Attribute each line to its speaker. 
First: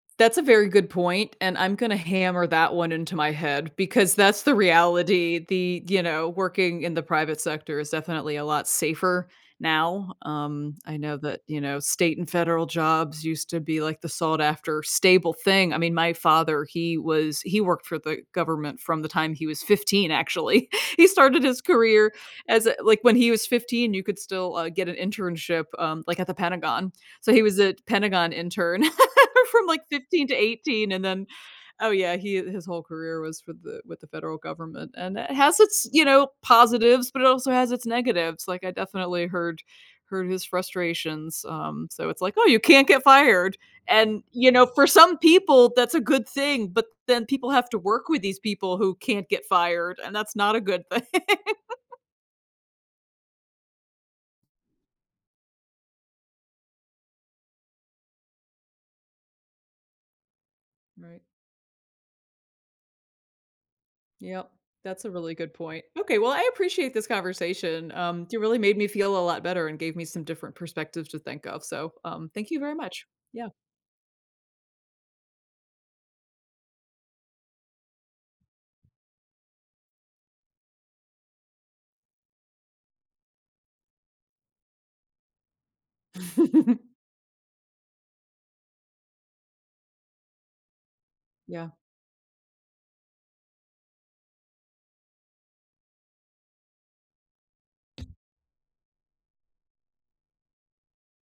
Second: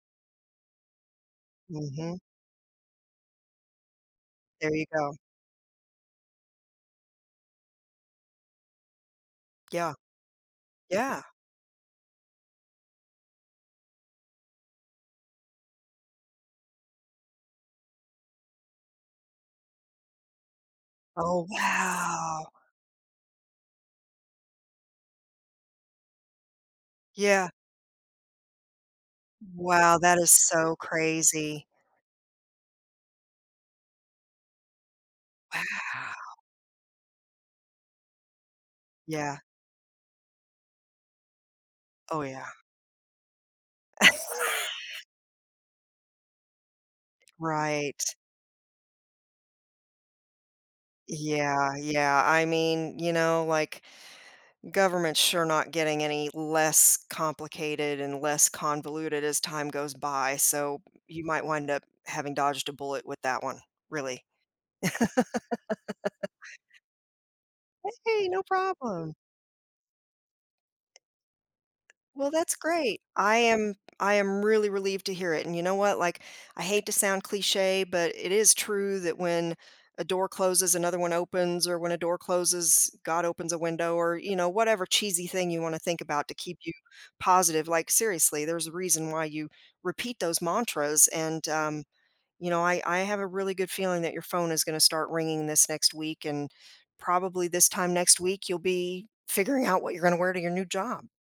Speaker 1: That's a very good point, and I'm gonna
Speaker 2: Mhm.
Speaker 1: hammer that one into my head because that's the
Speaker 2: There you go.
Speaker 1: reality. The, you know, working in the private sector is definitely a lot safer
Speaker 2: Yeah.
Speaker 1: now. Um, I know
Speaker 2: Yeah.
Speaker 1: that, you know, state and federal jobs used to be, like, the sought after stable thing. I mean, my father he was he worked for the government from the time he was 15, actually. He started
Speaker 2: Oh,
Speaker 1: his career
Speaker 2: wow!
Speaker 1: as a like, when he was 15, you could still, uh, get an internship, um, like, at the Pentagon. So, he
Speaker 2: Yeah.
Speaker 1: was a t Pentagon intern from like
Speaker 2: Wow. That
Speaker 1: 15
Speaker 2: is
Speaker 1: to
Speaker 2: so
Speaker 1: 18. And then
Speaker 2: crazy.
Speaker 1: Oh, yeah. He, uh his whole career was with the with the federal government. And it has its, you know,
Speaker 2: Wow!
Speaker 1: positives, but it also has its negatives. Like, I definitely
Speaker 2: Yeah.
Speaker 1: heard heard of his frustrations. Um, so
Speaker 2: Oh,
Speaker 1: it's like,
Speaker 2: yeah.
Speaker 1: "Oh, you can't get fired." And, you know, for some people, that's a good thing, but then people have to
Speaker 2: Right.
Speaker 1: work with these people who can't get fired, and that's not a good thing.
Speaker 2: Yeah, yeah. I mean, you know, like, government's sure not getting any less complicated and less convoluted as time goes by, so,
Speaker 1: Right.
Speaker 2: you might wind up having dodged a bullet with that one really.
Speaker 1: Yep. That's a really good point. Okay. Well, I appreciate this conversation.
Speaker 2: Hey,
Speaker 1: Um, you
Speaker 2: no
Speaker 1: really made me
Speaker 2: problem.
Speaker 1: feel a lot better, and gave me some different perspectives to think of. So,
Speaker 2: Well,
Speaker 1: um, thank
Speaker 2: that's
Speaker 1: you very
Speaker 2: great.
Speaker 1: much.
Speaker 2: I
Speaker 1: Yeah.
Speaker 2: am I am really relieved to hear it. And you know what, like, I hate to sound cliché, but it is true that when a door closes, another one opens or when a door closes, God opens a window or, you know, whatever cheesy thing you wanna think about to keep you positive. Like, seriously, there's a reason why you repeat those mantras. And,
Speaker 1: Yeah.
Speaker 2: um, you know, I I have a really good feeling that your phone is gonna start ringing this next week, and probably this time next week, you'll be figuring out what you gonna wear to your new job.